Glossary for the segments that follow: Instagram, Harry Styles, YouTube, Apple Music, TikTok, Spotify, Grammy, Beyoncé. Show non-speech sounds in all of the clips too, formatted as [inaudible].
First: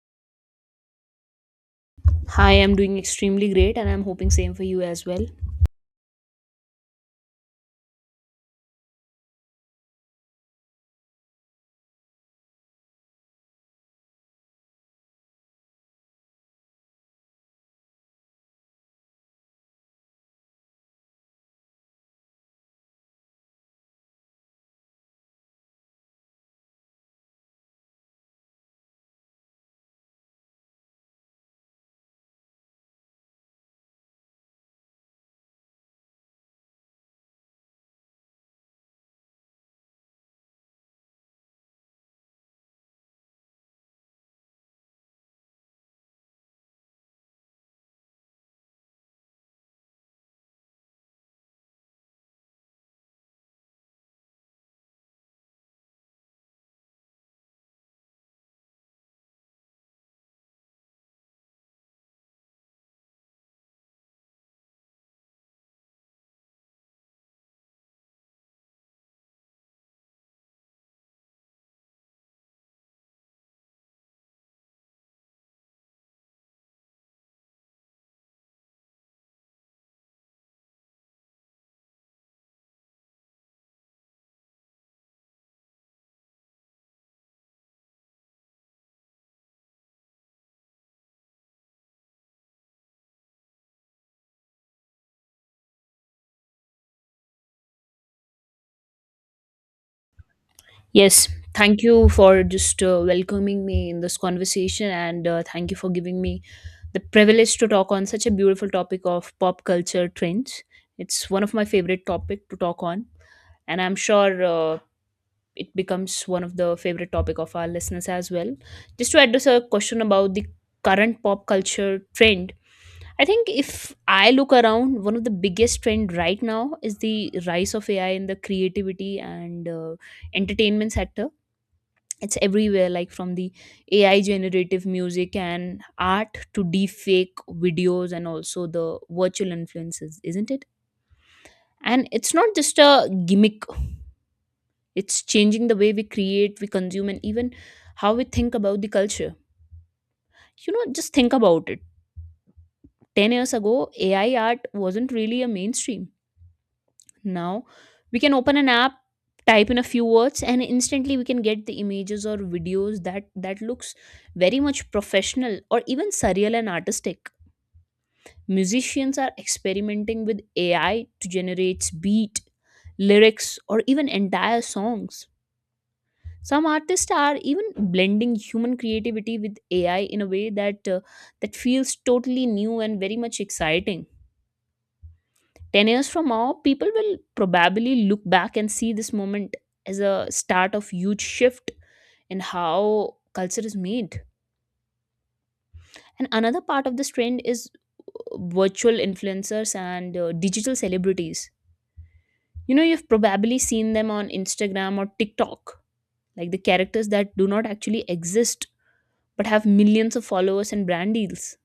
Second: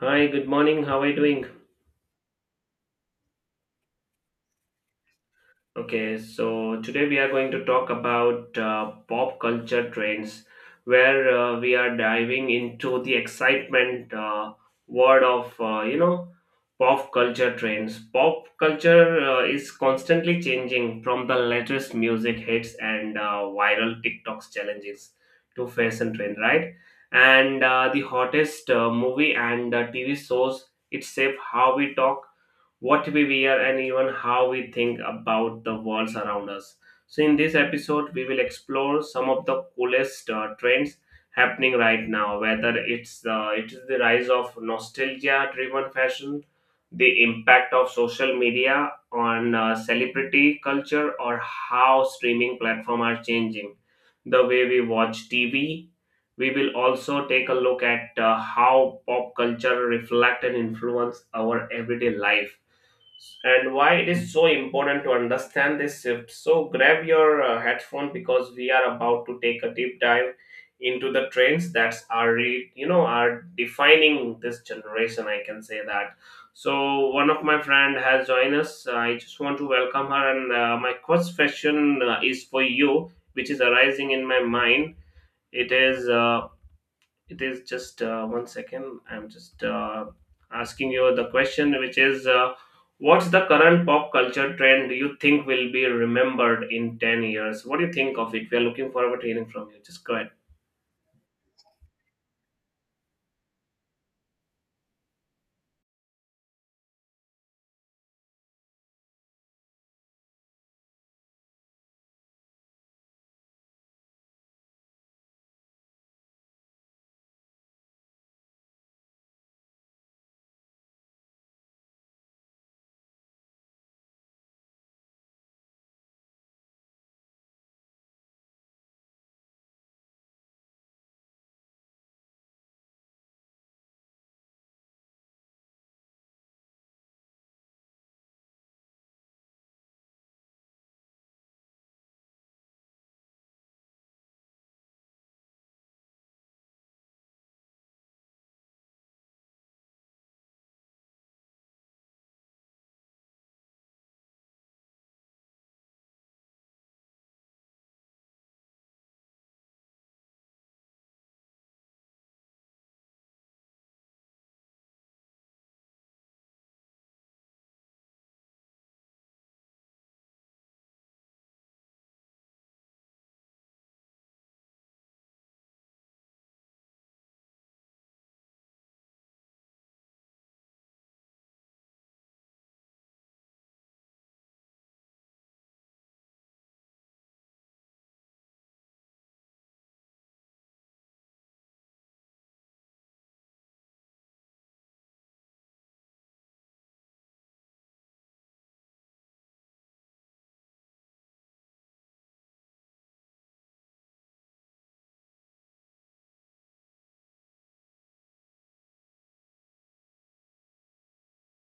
Hi, good morning. How are you doing? Hi, I'm doing extremely great, and I'm hoping same for you as well. Okay, so today we are going to talk about pop culture trends, where we are diving into the excitement world of pop culture trends. Pop culture is constantly changing, from the latest music hits and viral TikToks challenges to fashion trend, right? And the hottest movie and TV shows. It shape how we talk, what we wear, and even how we think about the worlds around us. So, in this episode, we will explore some of the coolest trends happening right now. Whether it is the rise of nostalgia-driven fashion, the impact of social media on celebrity culture, or how streaming platforms are changing the way we watch TV. We will also take a look at how pop culture reflect and influence our everyday life and why it is so important to understand this shift. So grab your headphone because we are about to take a deep dive into the trends that's are re- you know are defining this generation. I can say that. So one of my friend has joined us. I just want to welcome her, and my first question is for you, which is arising in my mind. It is it is just one second, I'm just asking you the question, which is what's the current pop culture trend you think will be remembered in 10 years? What do you think of it? We are looking forward to hearing from you. Just go ahead. Yes, thank you for just welcoming me in this conversation, and thank you for giving me the privilege to talk on such a beautiful topic of pop culture trends. It's one of my favorite topic to talk on, and I'm sure it becomes one of the favorite topic of our listeners as well. Just to address a question about the current pop culture trend, I think if I look around, one of the biggest trend right now is the rise of AI in the creativity and entertainment sector. It's everywhere, like from the AI generative music and art to deepfake videos and also the virtual influences, isn't it? And it's not just a gimmick, it's changing the way we create, we consume, and even how we think about the culture. You know, just think about it. 10 years ago, AI art wasn't really a mainstream. Now we can open an app, type in a few words, and instantly we can get the images or videos that looks very much professional or even surreal and artistic. Musicians are experimenting with AI to generate beat, lyrics, or even entire songs. Some artists are even blending human creativity with AI in a way that feels totally new and very much exciting. 10 years from now, people will probably look back and see this moment as a start of huge shift in how culture is made. And another part of this trend is virtual influencers and digital celebrities. You know, you've probably seen them on Instagram or TikTok, like the characters that do not actually exist but have millions of followers and brand deals.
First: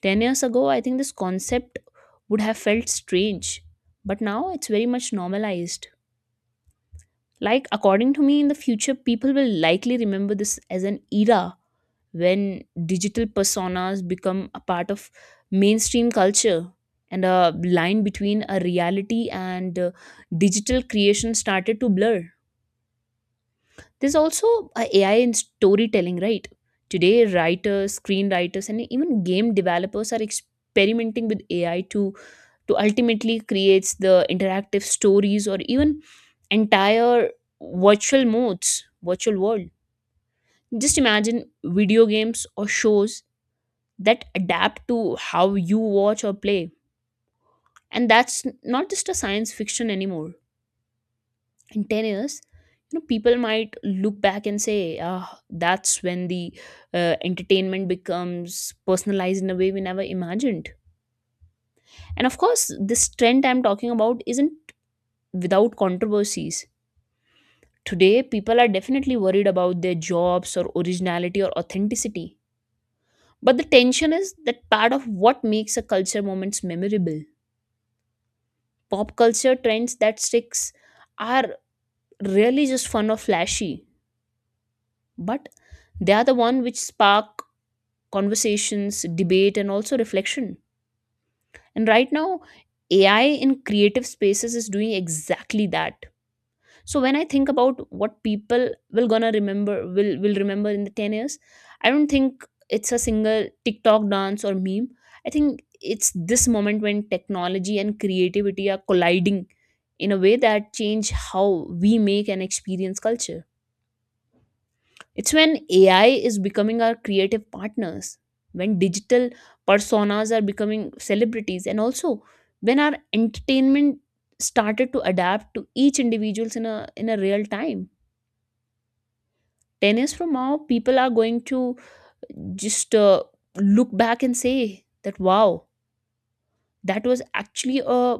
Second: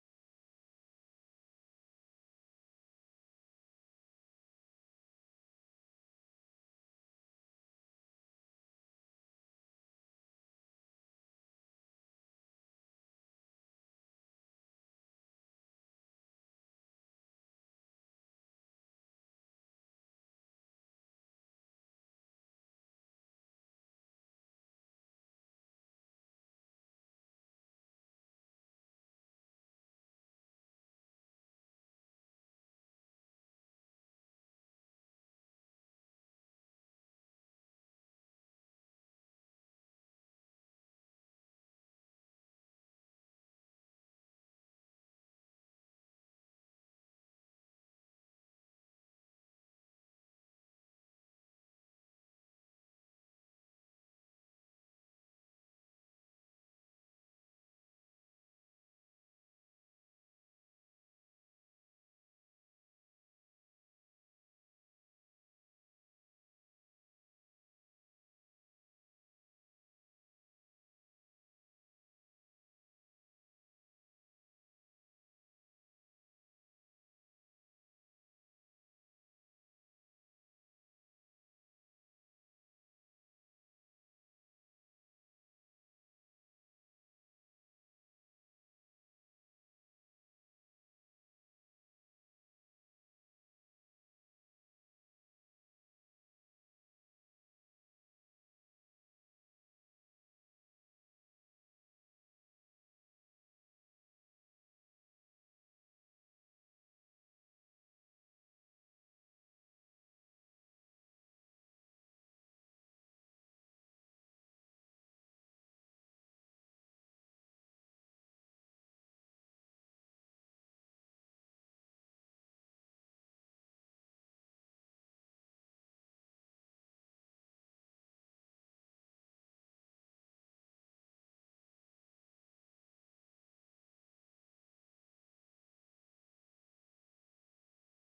10 years ago, I think this concept would have felt strange, but now it's very much normalized. Like, according to me, in the future, people will likely remember this as an era when digital personas become a part of mainstream culture and a line between a reality and digital creation started to blur. There's also a AI in storytelling, right? Today, writers, screenwriters, and even game developers are experimenting with AI to ultimately creates the interactive stories or even entire virtual modes, virtual world. Just imagine video games or shows that adapt to how you watch or play. And that's not just a science fiction anymore. In 10 years, you know, people might look back and say, ah, that's when the entertainment becomes personalized in a way we never imagined. And of course, this trend I'm talking about isn't without controversies. Today, people are definitely worried about their jobs or originality or authenticity. But the tension is that part of what makes a culture moments memorable. Pop culture trends that sticks are really just fun or flashy, but they are the one which spark conversations, debate and also reflection. And right now, AI in creative spaces is doing exactly that. So when I think about what people will gonna remember, will remember in the 10 years, I don't think it's a single TikTok dance or meme. I think it's this moment when technology and creativity are colliding in a way that change how we make and experience culture. It's when AI is becoming our creative partners, when digital personas are becoming celebrities, and also when our entertainment started to adapt to each individuals in a real time. 10 years from now, people are going to just look back and say that, wow, that was actually a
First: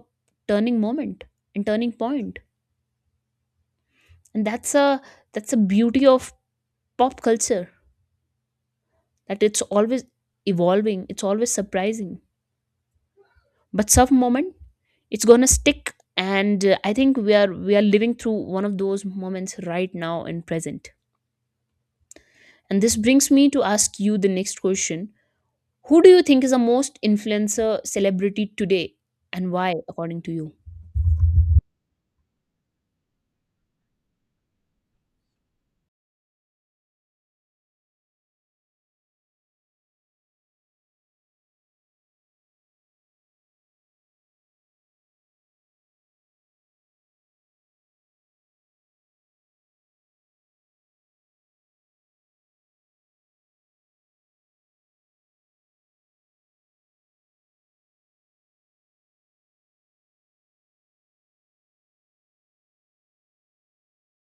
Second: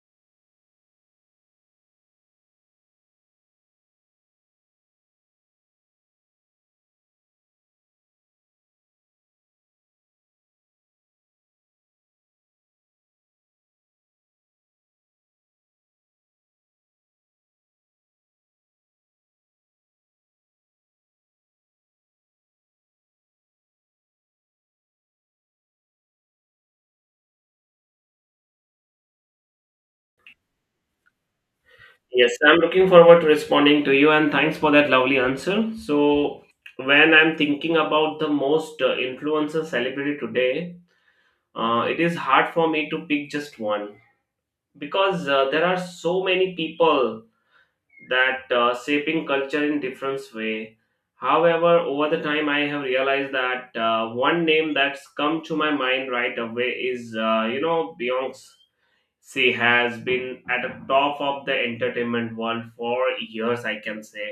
turning moment and turning point. And that's a, that's a beauty of pop culture, that it's always evolving, it's always surprising, but some moment it's gonna stick. And I think we are living through one of those moments right now in present. And this brings me to ask you the next question. Who do you think is the most influencer celebrity today, and why, according to you? Yes, I'm looking forward to responding to you, and thanks for that lovely answer. So, when I'm thinking about the most influencer celebrity today, it is hard for me to pick just one, because there are so many people that shaping culture in different way. However, over the time I have realized that one name that's come to my mind right away is beyonce she has been at the top of the entertainment world for years, I can say.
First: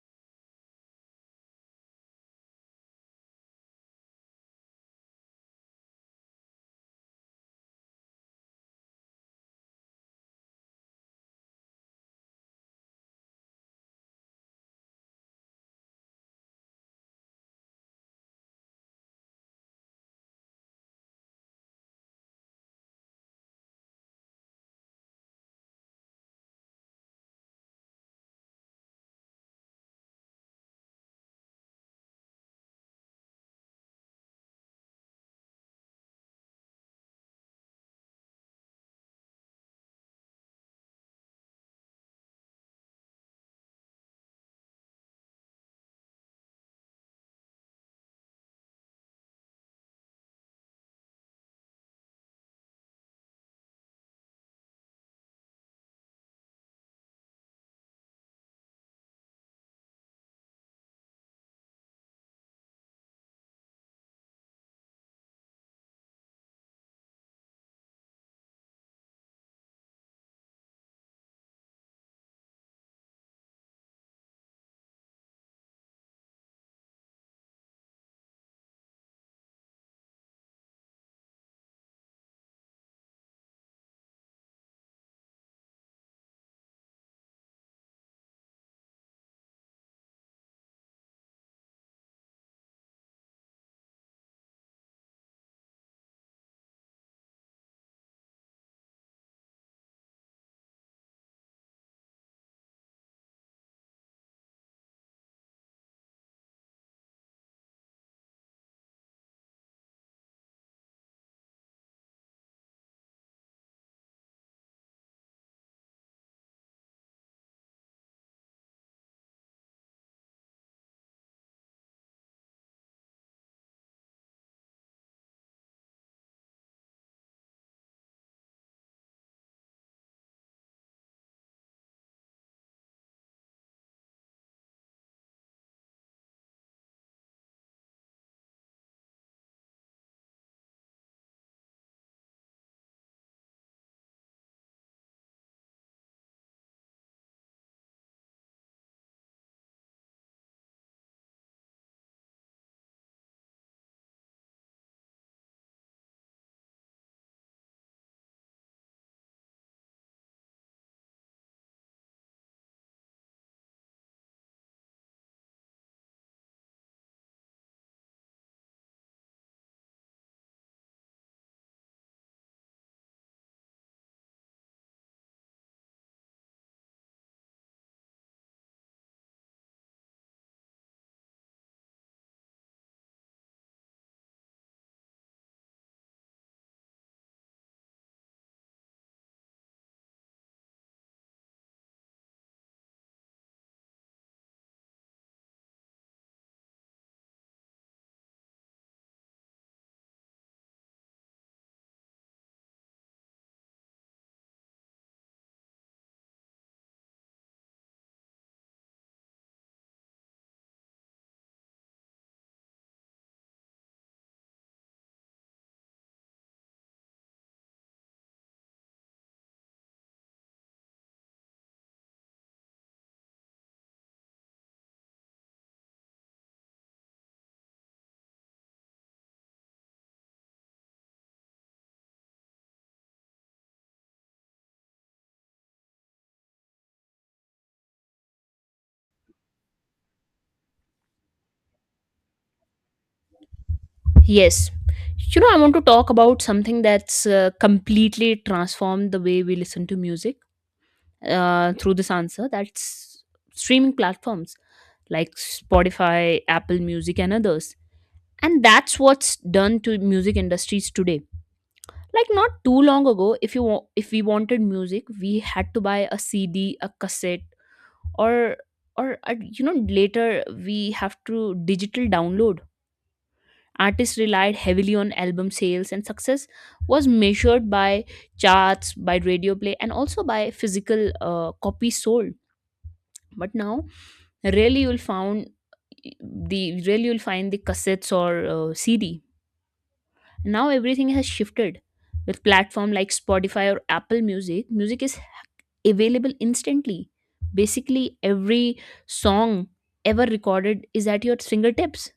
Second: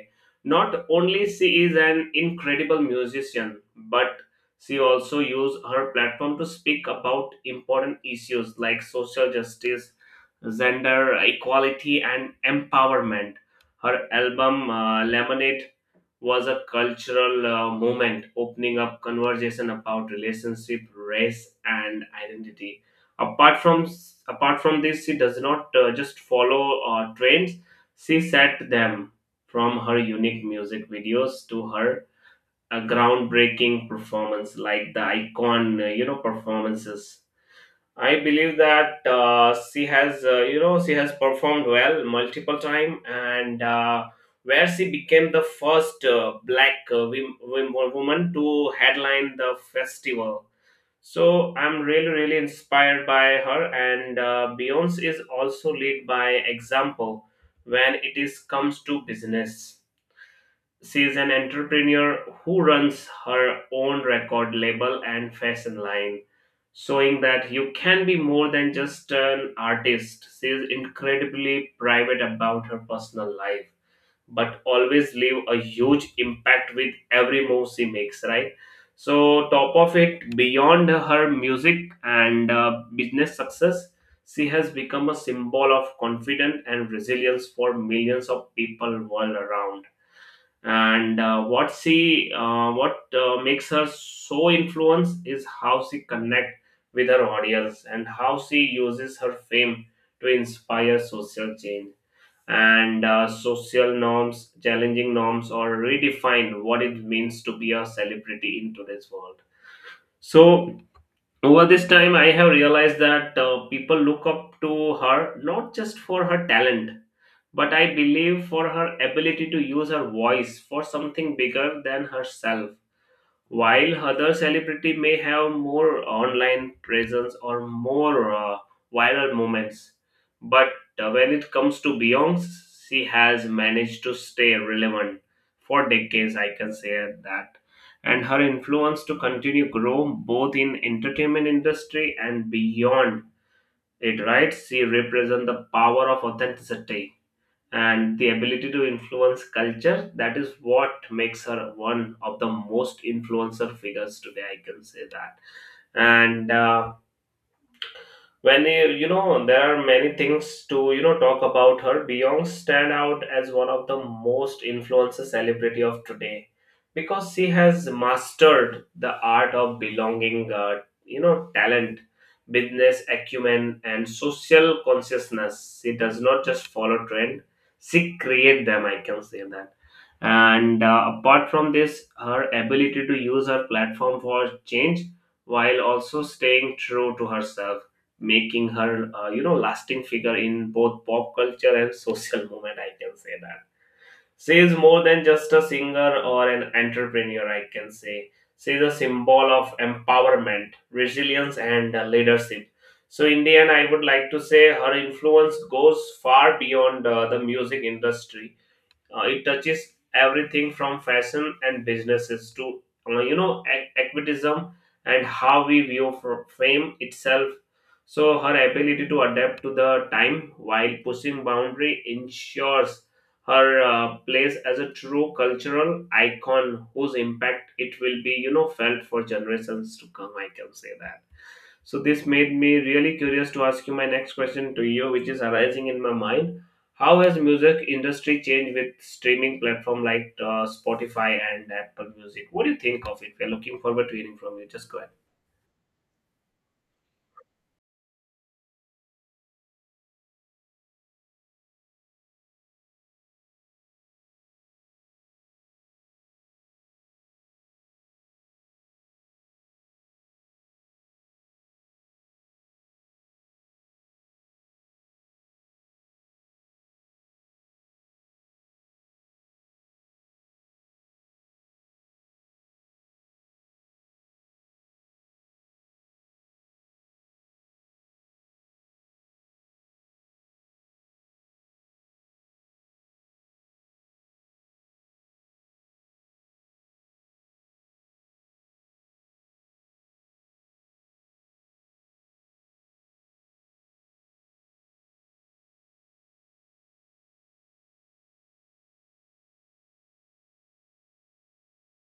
Not only she is an incredible musician, but she also used her platform to speak about important issues like social justice, gender equality, and empowerment. Her album, Lemonade, was a cultural movement, opening up conversation about relationship, race, and identity. Apart from apart from this, she does not just follow trends, she set them. From her unique music videos to her groundbreaking performance like the icon performances I believe that she has, she has performed well multiple time, and where she became the first black woman to headline the festival. So I'm really, really inspired by her, and Beyonce is also lead by example when it is comes to business. She's an entrepreneur who runs her own record label and fashion line, showing that you can be more than just an artist. She's incredibly private about her personal life, but always leave a huge impact with every move she makes, right? So, top of it, beyond her music and business success, she has become a symbol of confidence and resilience for millions of people world around. And what she what makes her so influence is how she connect with her audience and how she uses her fame to inspire social change and social norms, challenging norms or redefine what it means to be a celebrity in today's world. So over this time I have realized that people look up to her not just for her talent, but I believe for her ability to use her voice for something bigger than herself. While other celebrity may have more online presence or more viral moments, but when it comes to Beyonce, she has managed to stay relevant for decades, I can say that, and her influence to continue grow both in entertainment industry and beyond it. Right, she represents the power of authenticity and the ability to influence culture. That is what makes her one of the most influencer figures today, I can say that. And when you know there are many things to talk about her, Beyonce stand out as one of the most influential celebrity of today because she has mastered the art of belonging talent business acumen, and social consciousness. She does not just follow trend, she create them, I can say that. And apart from this, her ability to use her platform for change while also staying true to herself, making her lasting figure in both pop culture and social movement, I can say that. She is more than just a singer or an entrepreneur, I can say. She is a symbol of empowerment, resilience, and leadership. So in the end I would like to say her influence goes far beyond the music industry. It touches everything from fashion and businesses to activism and how we view fame itself. So her ability to adapt to the time while pushing boundary ensures her place as a true cultural icon whose impact it will be, felt for generations to come. I can say that. So this made me really curious to ask you my next question to you, which is arising in my mind, how has music industry changed with streaming platform like Spotify and Apple Music? What do you think of it? We're looking forward to hearing from you. Yes. Just go ahead. You know, I want to talk about something that's completely transformed the way we listen to music through this answer. That's streaming platforms like Spotify, Apple Music, and others. And that's what's done to music industries today. Like not too long ago, if you wa- if we wanted music, we had to buy a CD, a cassette, or or you know, later we have to digital download. Artists relied heavily on album sales and success was measured by charts, by radio play, and also by physical copies sold. But now, rarely you'll found rarely you'll find the cassettes or CD. Now everything has shifted. With platform like Spotify or Apple Music, music is available instantly. Basically, every song ever recorded is at your fingertips.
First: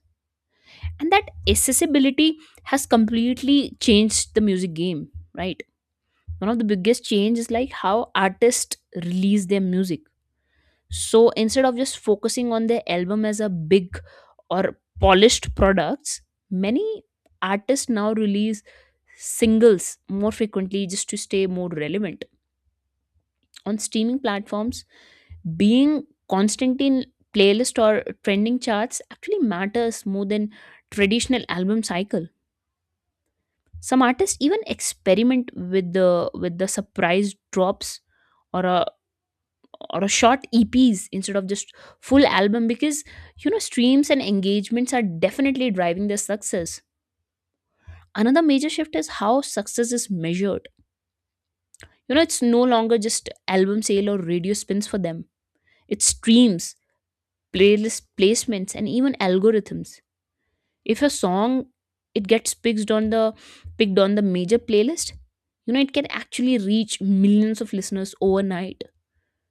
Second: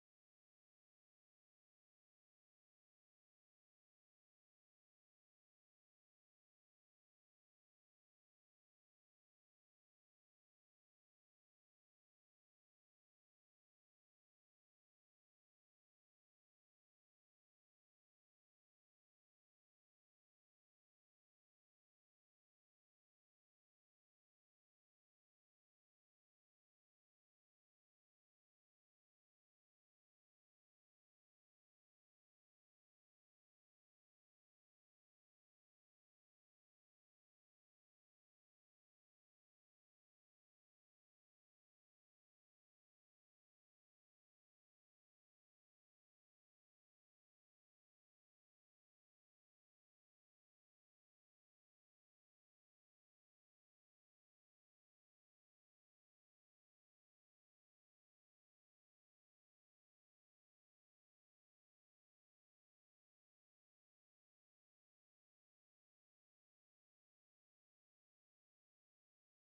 And that accessibility has completely changed the music game, right? One of the biggest change is like how artists release their music. So instead of just focusing on their album as a big or polished products, many artists now release singles more frequently just to stay more relevant on streaming platforms. Being constant in playlist or trending charts actually matters more than traditional album cycle. Some artists even experiment with the, with the surprise drops or a or a short EPs instead of just full album, because you know streams and engagements are definitely driving their success. Another major shift is how success is measured. You know, it's no longer just album sale or radio spins for them. It's streams, playlist placements, and even algorithms. If a song, it gets picked on the major playlist, you know it can actually reach millions of listeners overnight,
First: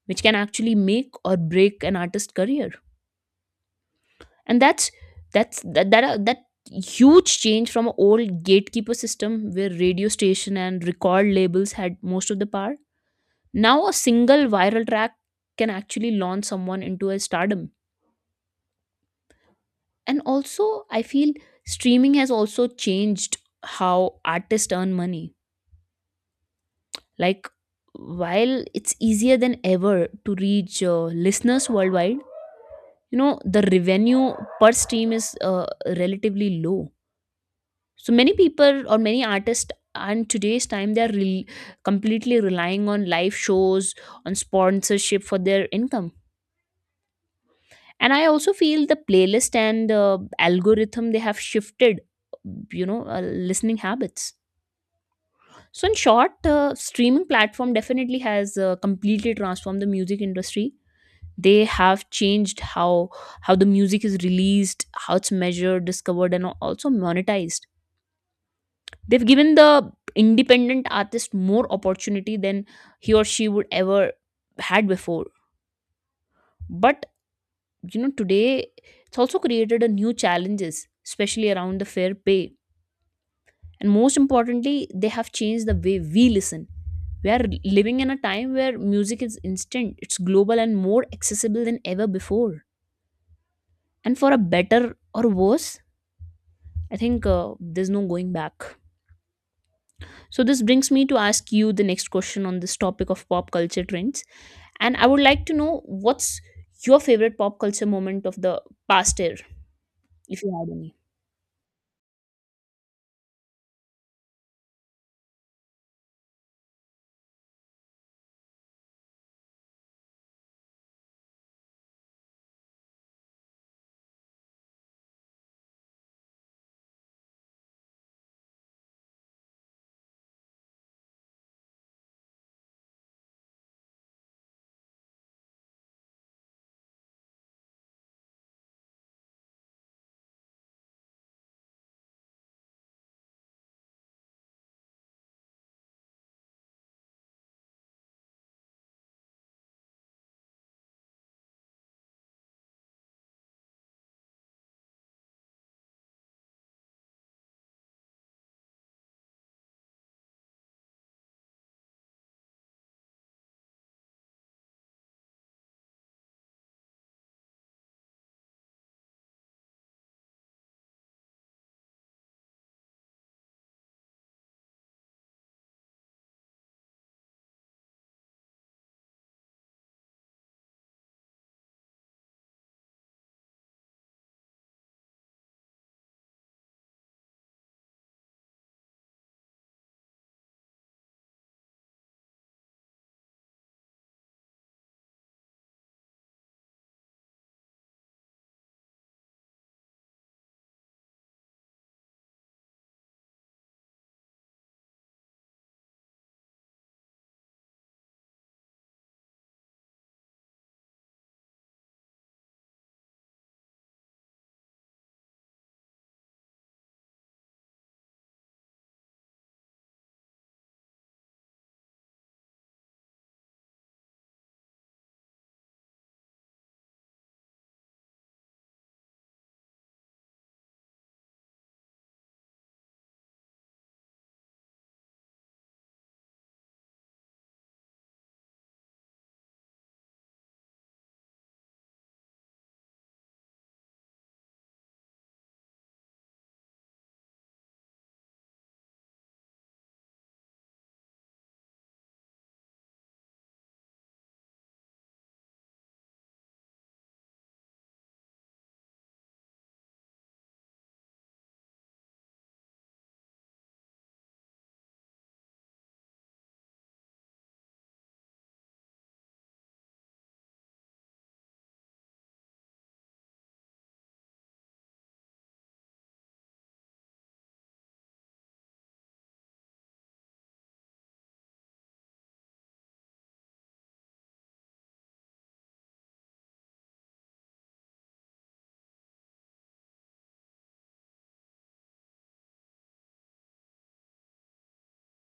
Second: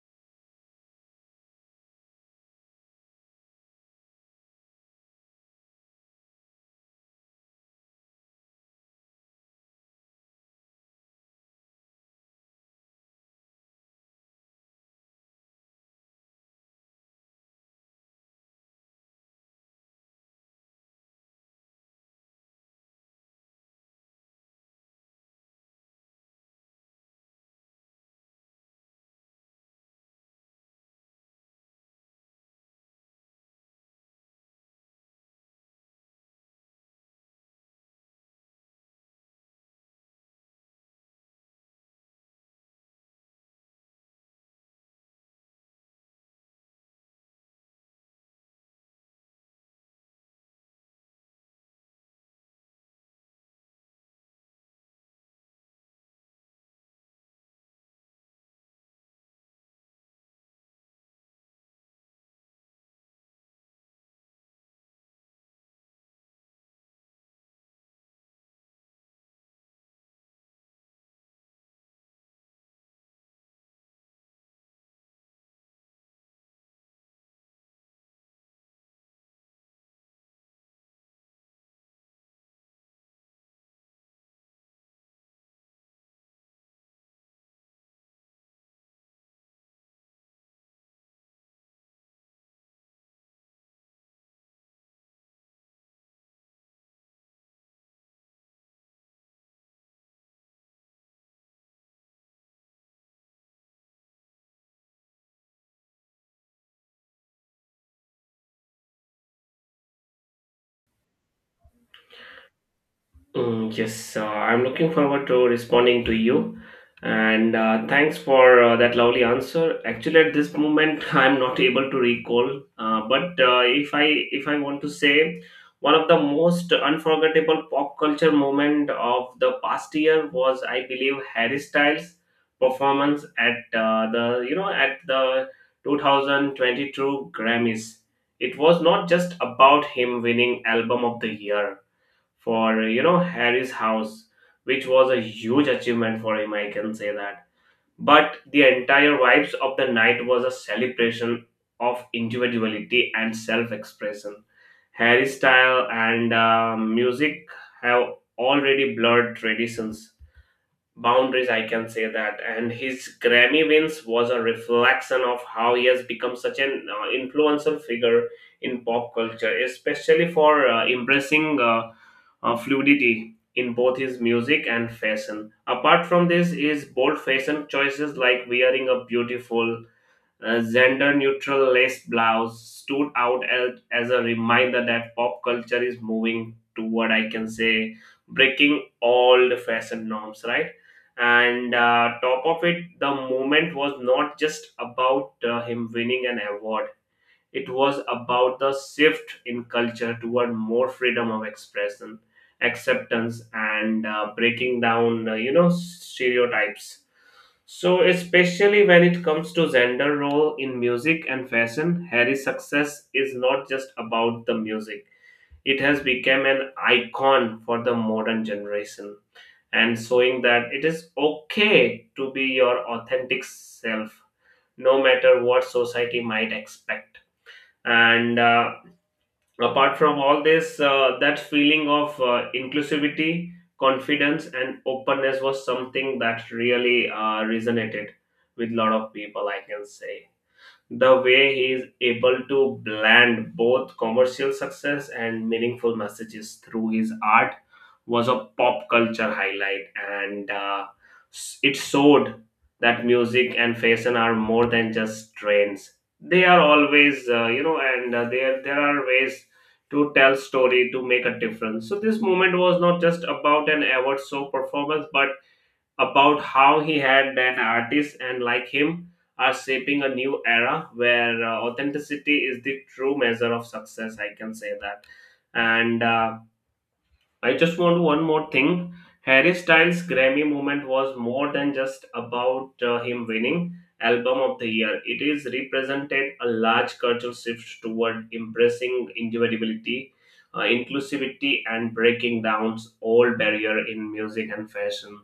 which can actually make or break an artist's career. And that's that that, that huge change from an old gatekeeper system where radio station and record labels had most of the power. Now, a single viral track can actually launch someone into a stardom. And also, I feel streaming has also changed how artists earn money. Like, while it's easier than ever to reach listeners worldwide, you know, the revenue per stream is relatively low. So many people or many artists and today's time, completely relying on live shows, on sponsorship for their income. And I also feel the playlist and algorithm, they have shifted, you know, listening habits. So in short, streaming platform definitely has completely transformed the music industry. They have changed how the music is released, how it's measured, discovered, and also monetized. They've given the independent artist more opportunity than he or she would ever had before. But you know, today it's also created a new challenges, especially around the fair pay. And most importantly, they have changed the way we listen. We are living in a time where music is instant, it's global, and more accessible than ever before. And for a better or worse, I think there's no going back. So this brings me to ask you the next question on this topic of pop culture trends. And I would like to know, what's your favorite pop culture moment of the past year, if you had any? Mm, yes, I'm looking forward to responding to you. And thanks for that lovely answer. Actually, at this moment, [laughs] I'm not able to recall. But if I, if I want to say, one of the most unforgettable pop culture moment of the past year was, I believe, Harry Styles' performance at the you know at the 2022 Grammys. It was not just about him winning Album of the Year for Harry's house, which was a huge achievement for him, I can say that. But the entire vibes of the night was a celebration of individuality and self-expression. Harry's style and music have already blurred traditions boundaries, I can say that, and his Grammy wins was a reflection of how he has become such an influential figure in pop culture, especially for embracing fluidity in both his music and fashion. Apart from this, his bold fashion choices like wearing a beautiful gender neutral lace blouse stood out as a reminder that pop culture is moving toward, I can say, breaking all the fashion norms, right? And top of it, the moment was not just about him winning an award, it was about the shift in culture toward more freedom of expression, acceptance, and breaking down, stereotypes. So, especially when it comes to gender role in music and fashion, Harry's success is not just about the music. It has become an icon for the modern generation and showing that it is okay to be your authentic self no matter what society might expect. And apart from all this that feeling of inclusivity, confidence, and openness was something that really resonated with a lot of people, I can say. The way he is able to blend both commercial success and meaningful messages through his art was a pop culture highlight. And it showed that music and fashion are more than just trends, they are always, you know and there are ways to tell story to make a difference. So this moment was not just about an award show performance, but about how he had an artist, and like him, are shaping a new era where authenticity is the true measure of success, I can say that. And I just want one more thing. Harry Styles' Grammy moment was more than just about him winning Album of the Year. It is represented a large cultural shift toward embracing individuality, inclusivity, and breaking down all barrier in music and fashion.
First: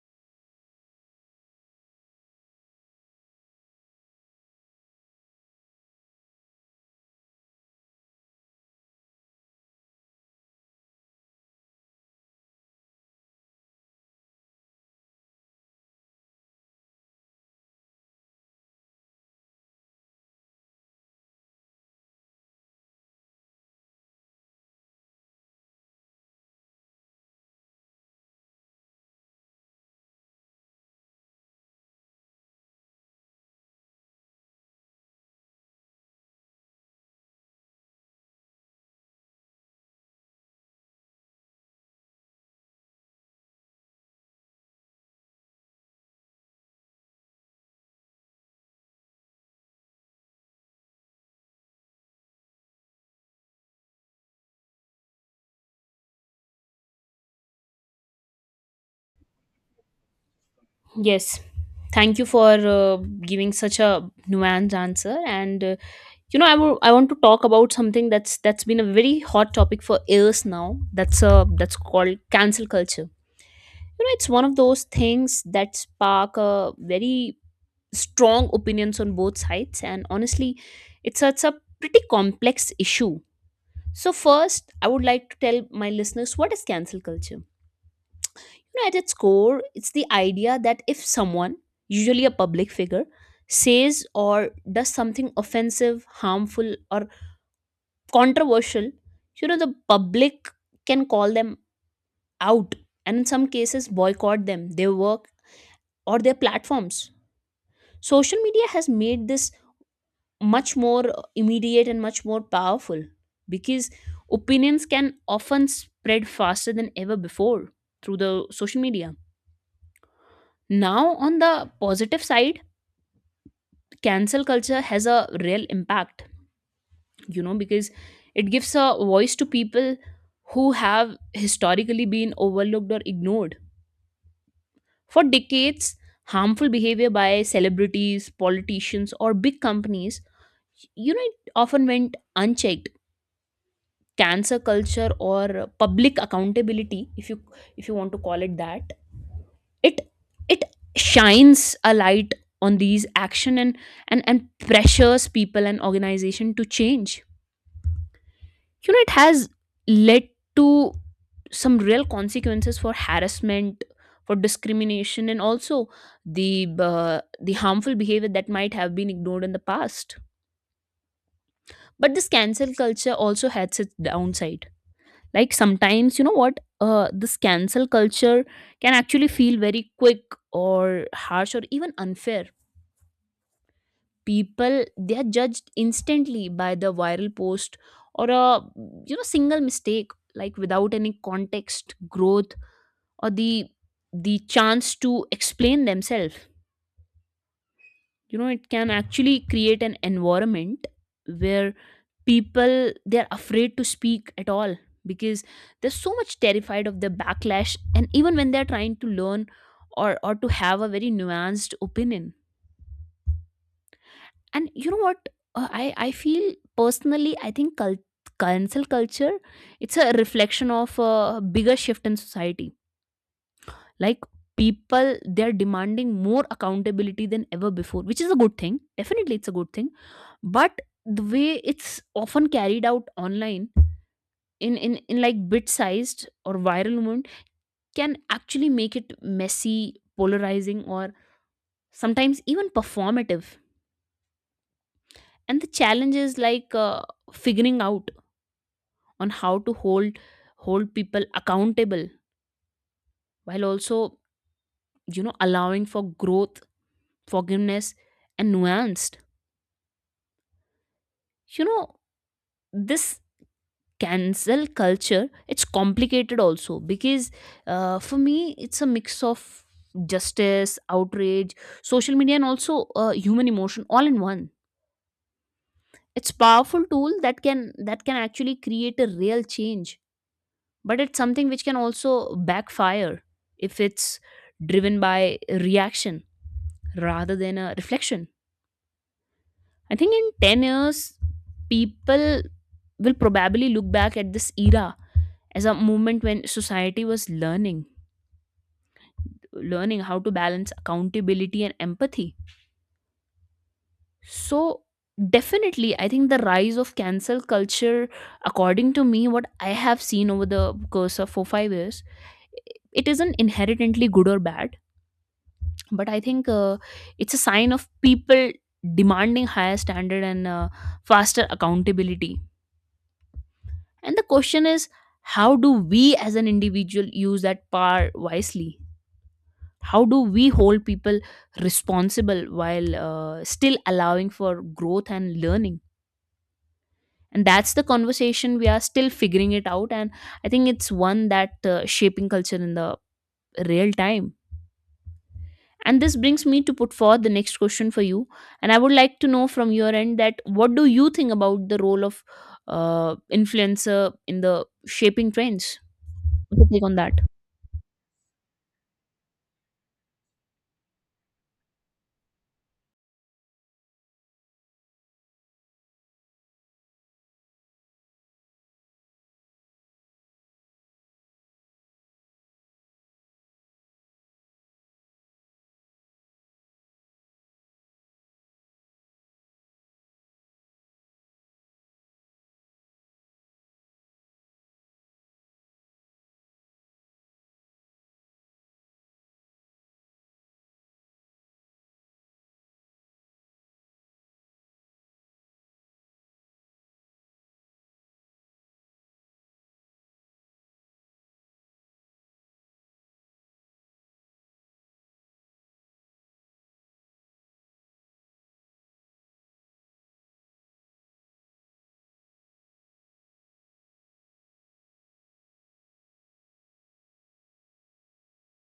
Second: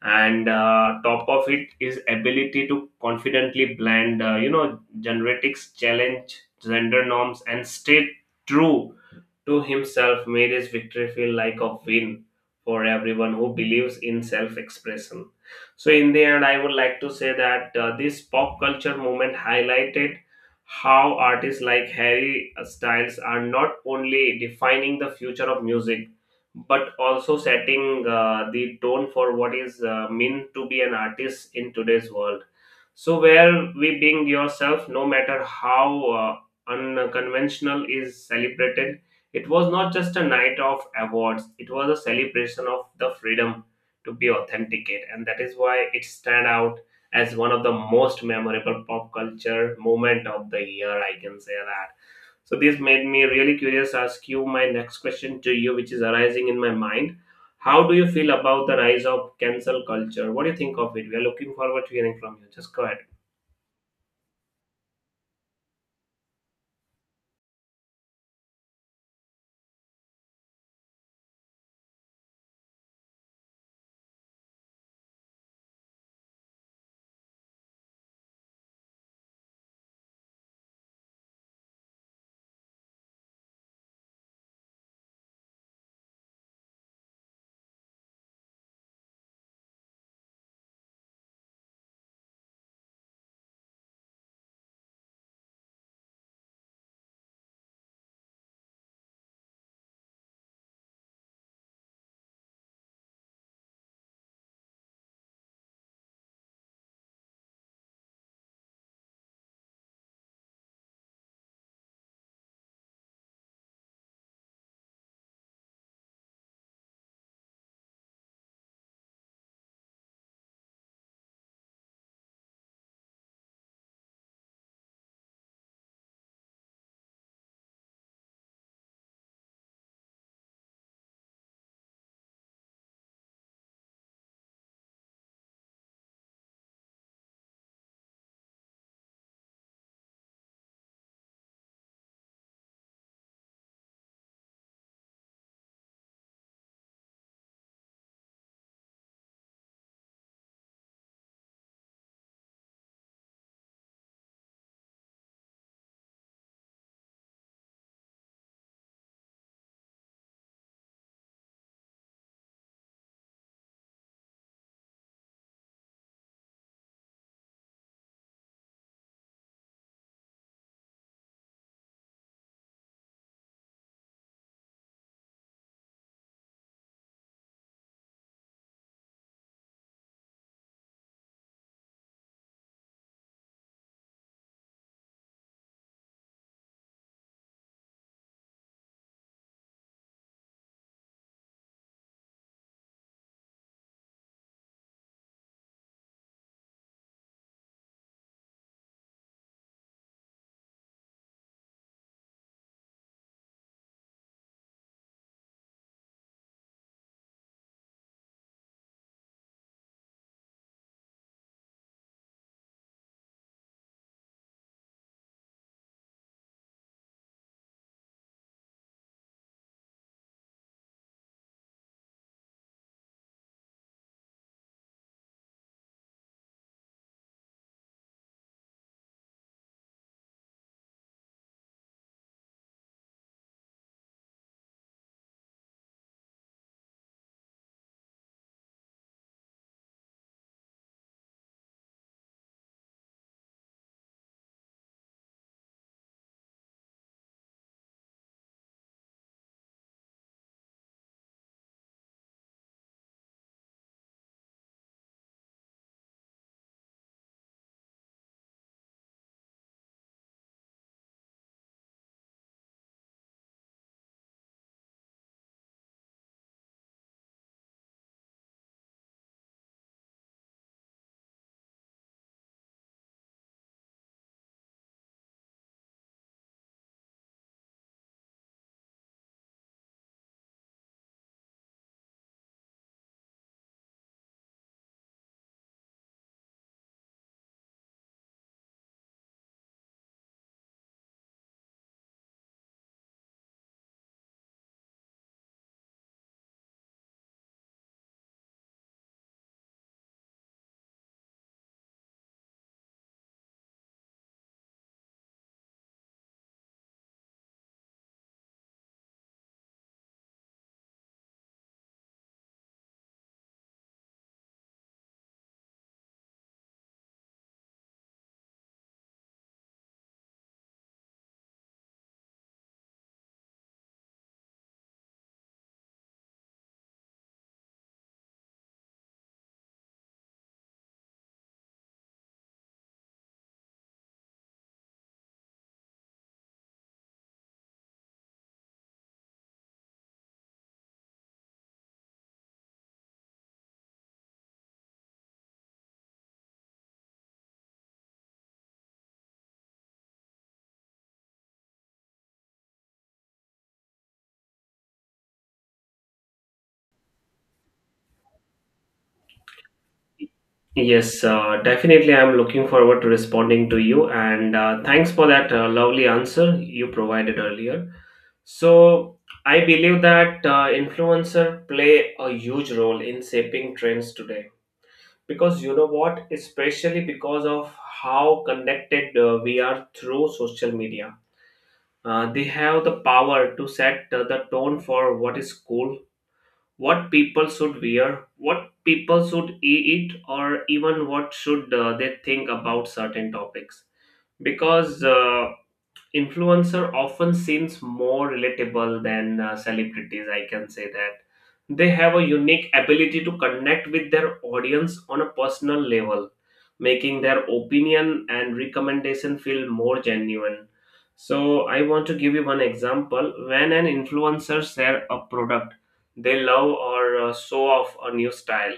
And top of it is ability to confidently blend, genetics, challenge gender norms, and stay true to himself made his victory feel like a win for everyone who believes in self expression. So, in the end, I would like to say that this pop culture movement highlighted how artists like Harry Styles are not only defining the future of music, but also setting the tone for what is meant to be an artist in today's world, so, where we being yourself, no matter how unconventional, is celebrated. It was not just a night of awards, it was a celebration of the freedom to be authenticate, and that is why it stand out as one of the most memorable pop culture moment of the year. I can say that. So, this made me really curious. Ask you my next question to you, which is arising in my mind. How do you feel about the rise of cancel culture? What do you think of it? We are Yes. looking forward to Thank hearing you from you. for Just go ahead. giving such a nuanced answer. And you know, I want to talk about something that's been a very hot topic for years now. That's called cancel culture. You know, it's one of those things that spark very strong opinions on both sides. And honestly, it's a pretty complex issue. So first, I would like to tell my listeners what is cancel culture. Know, at its core, it's the idea that if someone, usually a public figure, says or does something offensive, harmful, or controversial, you know, the public can call them out and in some cases boycott them, their work, or their platforms. Social media has made this much more immediate and much more powerful because opinions can often spread faster than ever before through the social media. Now, on the positive side, cancel culture has a real impact because it gives a voice to people who have historically been overlooked or ignored for decades. Harmful behavior by celebrities, politicians, or big companies, it often went unchecked. Cancer culture or public accountability, if you want to call it that, it it shines a light on these action and pressures people and organization to change. It has led to some real consequences for harassment, for discrimination, and also the the harmful behavior that might have been ignored in the past. But this cancel culture also has its downside. Like sometimes, you know what this cancel culture can actually feel very quick or harsh or even unfair. People, they are judged instantly by the viral post or a single mistake, like without any context, growth, or the chance to explain themselves. It can actually create an environment where people, they're afraid to speak at all, because they're so much terrified of the backlash, and even when they're trying to learn or to have a very nuanced opinion. And you know what? I feel personally, I think cancel culture, it's a reflection of a bigger shift in society. Like people, they're demanding more accountability than ever before, which is a good thing. Definitely, it's a good thing. But the way it's often carried out online, in like bit sized or viral moment, can actually make it messy, polarizing, or sometimes even performative. And the challenge is figuring out on how to hold people accountable while also allowing for growth, forgiveness, and nuanced. you know this cancel culture, it's complicated also because for me it's a mix of justice, outrage, social media, and also human emotion all in one. It's powerful tool that can actually create a real change, but it's something which can also backfire if it's driven by reaction rather than a reflection. I think in 10 years, people will probably look back at this era as a moment when society was learning, learning how to balance accountability and empathy. So, definitely, I think the rise of cancel culture, according to me, what I have seen over the course of four, 5 years, it isn't inherently good or bad, but I think it's a sign of people demanding higher standard and faster accountability. And the question is, how do we as an individual use that power wisely? How do we hold people responsible while still allowing for growth and learning? And that's the conversation we are still figuring it out. And I think it's one that shaping culture in the real time. And this brings me to put forth the next question for you. And I would like to know from your end that what do you think about the role of influencer in the shaping trends? What's your take on that? Yes, definitely. I'm looking forward to responding to you. And thanks for that lovely answer you provided earlier. So, I believe that influencer play a huge role in shaping trends today. Because you know what? Especially because of how connected we are through social media. They have the power to set the tone for what is cool, what people should wear, what people should eat, or even what should they think about certain topics. Because influencer often seems more relatable than celebrities, I can say that. They have a unique ability to connect with their audience on a personal level, making their opinion and recommendation feel more genuine. So I want to give you one example. When an influencer share a product they love or show off a new style,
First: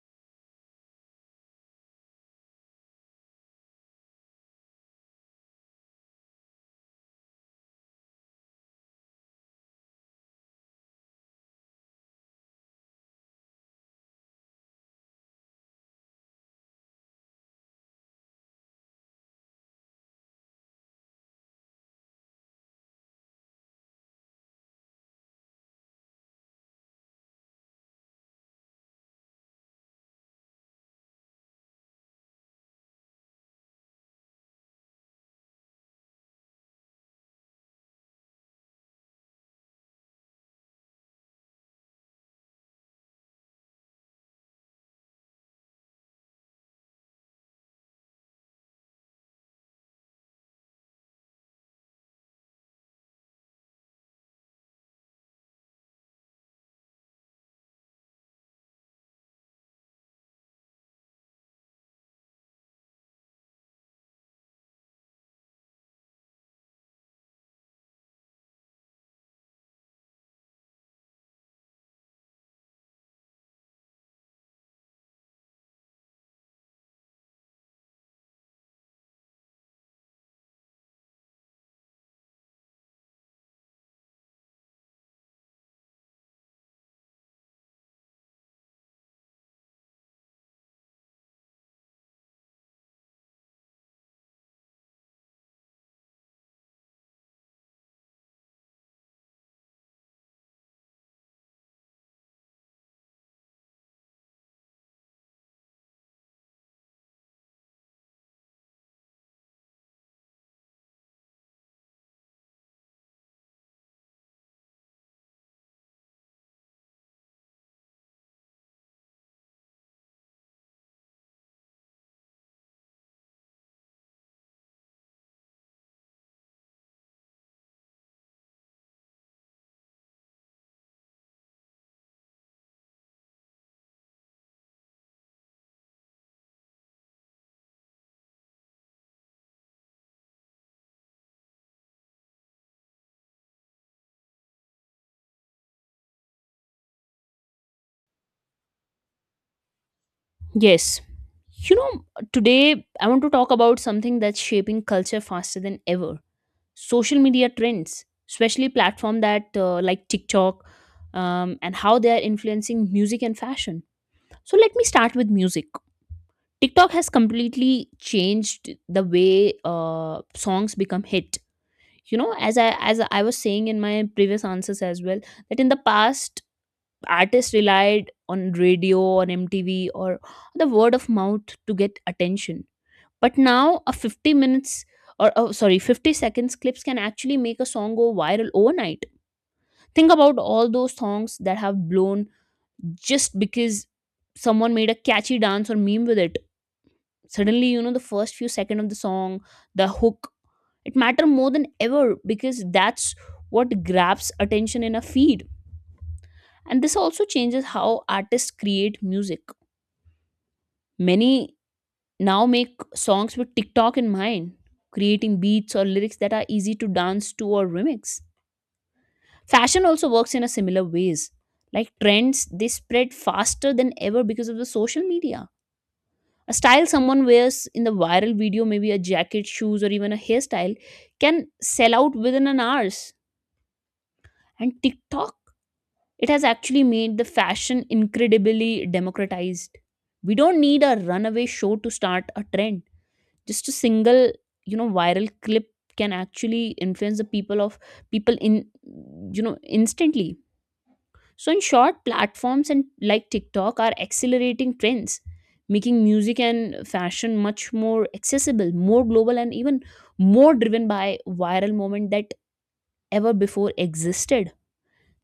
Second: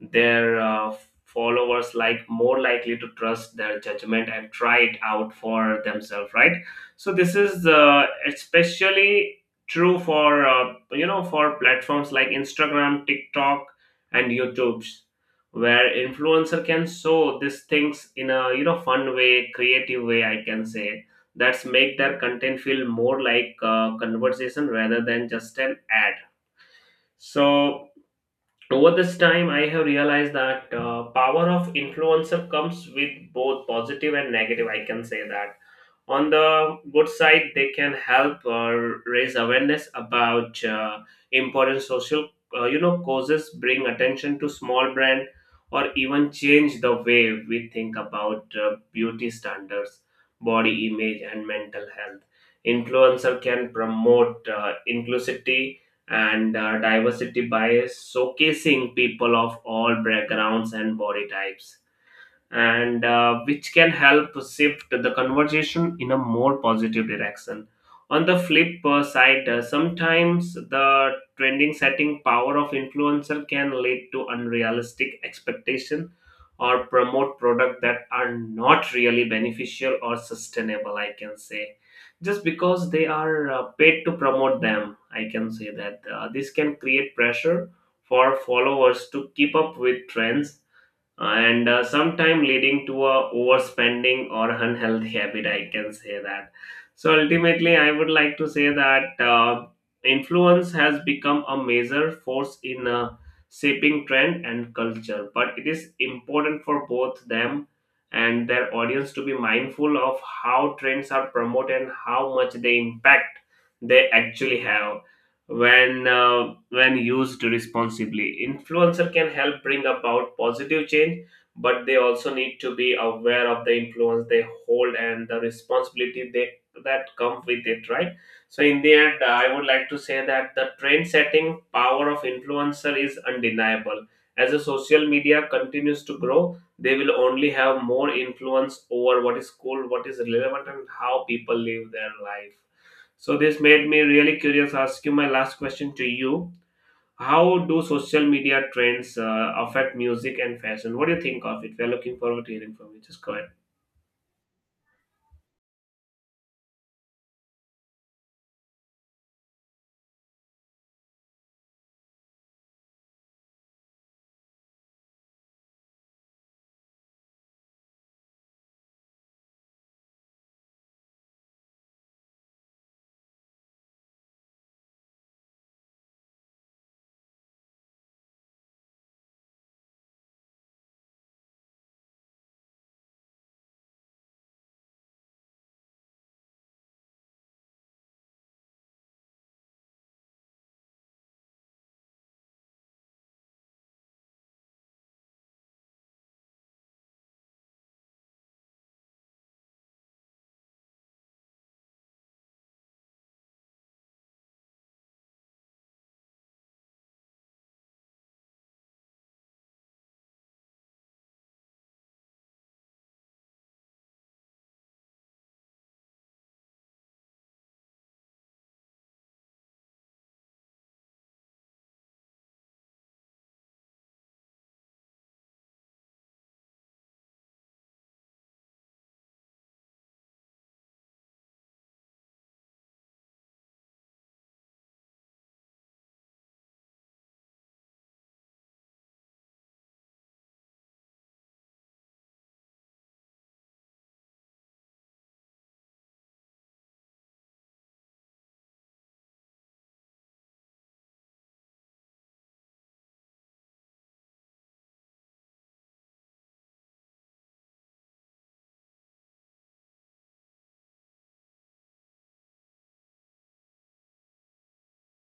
their followers like more likely to trust their judgment and try it out for themselves, right? So this is especially true for for platforms like Instagram, TikTok, and YouTube, where influencer can show these things in a you know fun way, creative way. I can say that's make their content feel more like a conversation rather than just an ad. So over this time, I have realized that power of influencer comes with both positive and negative. I can say that on the good side, they can help raise awareness about important social, causes, bring attention to small brand, or even change the way we think about beauty standards, body image, and mental health. Influencer can promote inclusivity and diversity bias, showcasing people of all backgrounds and body types, and which can help shift the conversation in a more positive direction. On the flip side, sometimes the trending setting power of influencer can lead to unrealistic expectation or promote product that are not really beneficial or sustainable, I can say, just because they are paid to promote them. I can say that this can create pressure for followers to keep up with trends, and sometime leading to a overspending or unhealthy habit, I can say that. So ultimately I would like to say that influence has become a major force in shaping trend and culture, but it is important for both them and their audience to be mindful of how trends are promoted and how much they impact they actually have. When when used responsibly, influencer can help bring about positive change, but they also need to be aware of the influence they hold and the responsibility they that come with it, right? So in the end, I would like to say that the trend setting power of influencer is undeniable. As the social media continues to grow, they will only have more influence over what is cool, what is relevant, and how people live their life. So this made me really curious. Ask you my last question to you. How do social media trends affect music and fashion? Yes. What do you think of it? You We're know, looking forward to hearing today from you. I Just want to go ahead. talk about something that's shaping culture faster than ever, social media trends, especially platform that like TikTok, and how they are influencing music and fashion. So let me start with music. TikTok has completely changed the way songs become hit. You know, as I was saying in my previous answers as well, that in the past, artists relied on radio, on mtv, or the word of mouth to get attention. But now a 50 minutes, or sorry, 50 seconds clips can actually make a song go viral overnight. Think about all those songs that have blown just because someone made a catchy dance or meme with it. Suddenly, the first few seconds of the song, the hook, it matter more than ever, because that's what grabs attention in a feed. And this also changes how artists create music. Many now make songs with TikTok in mind, creating beats or lyrics that are easy to dance to or remix. Fashion also works in a similar ways. Like trends, they spread faster than ever because of the social media. A style someone wears in the viral video, maybe a jacket, shoes, or even a hairstyle, can sell out within an hours. And TikTok, it has actually made the fashion incredibly democratized. We don't need a runaway show to start a trend, just a single, viral clip, can actually influence the people of people in, instantly. So in short, platforms and like tiktok are accelerating trends, making music and fashion much more accessible, more global, and even more driven by viral moment that ever before existed.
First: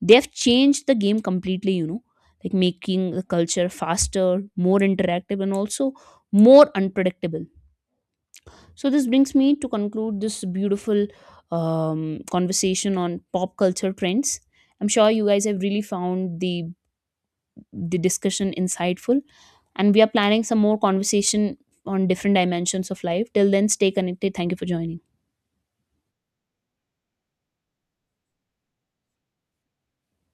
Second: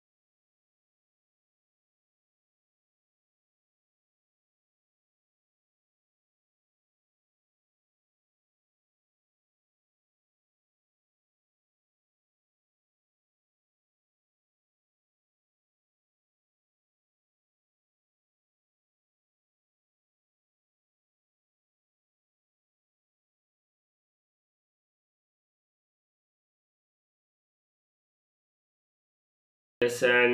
They have changed the game completely, you know, like making the culture faster, more interactive, and also more unpredictable. So this brings me to conclude this beautiful conversation on pop culture trends. I'm sure you guys have really found the discussion insightful, and we are planning some more conversation on different dimensions of life. Till then, stay connected. Thank you for joining. Yes, and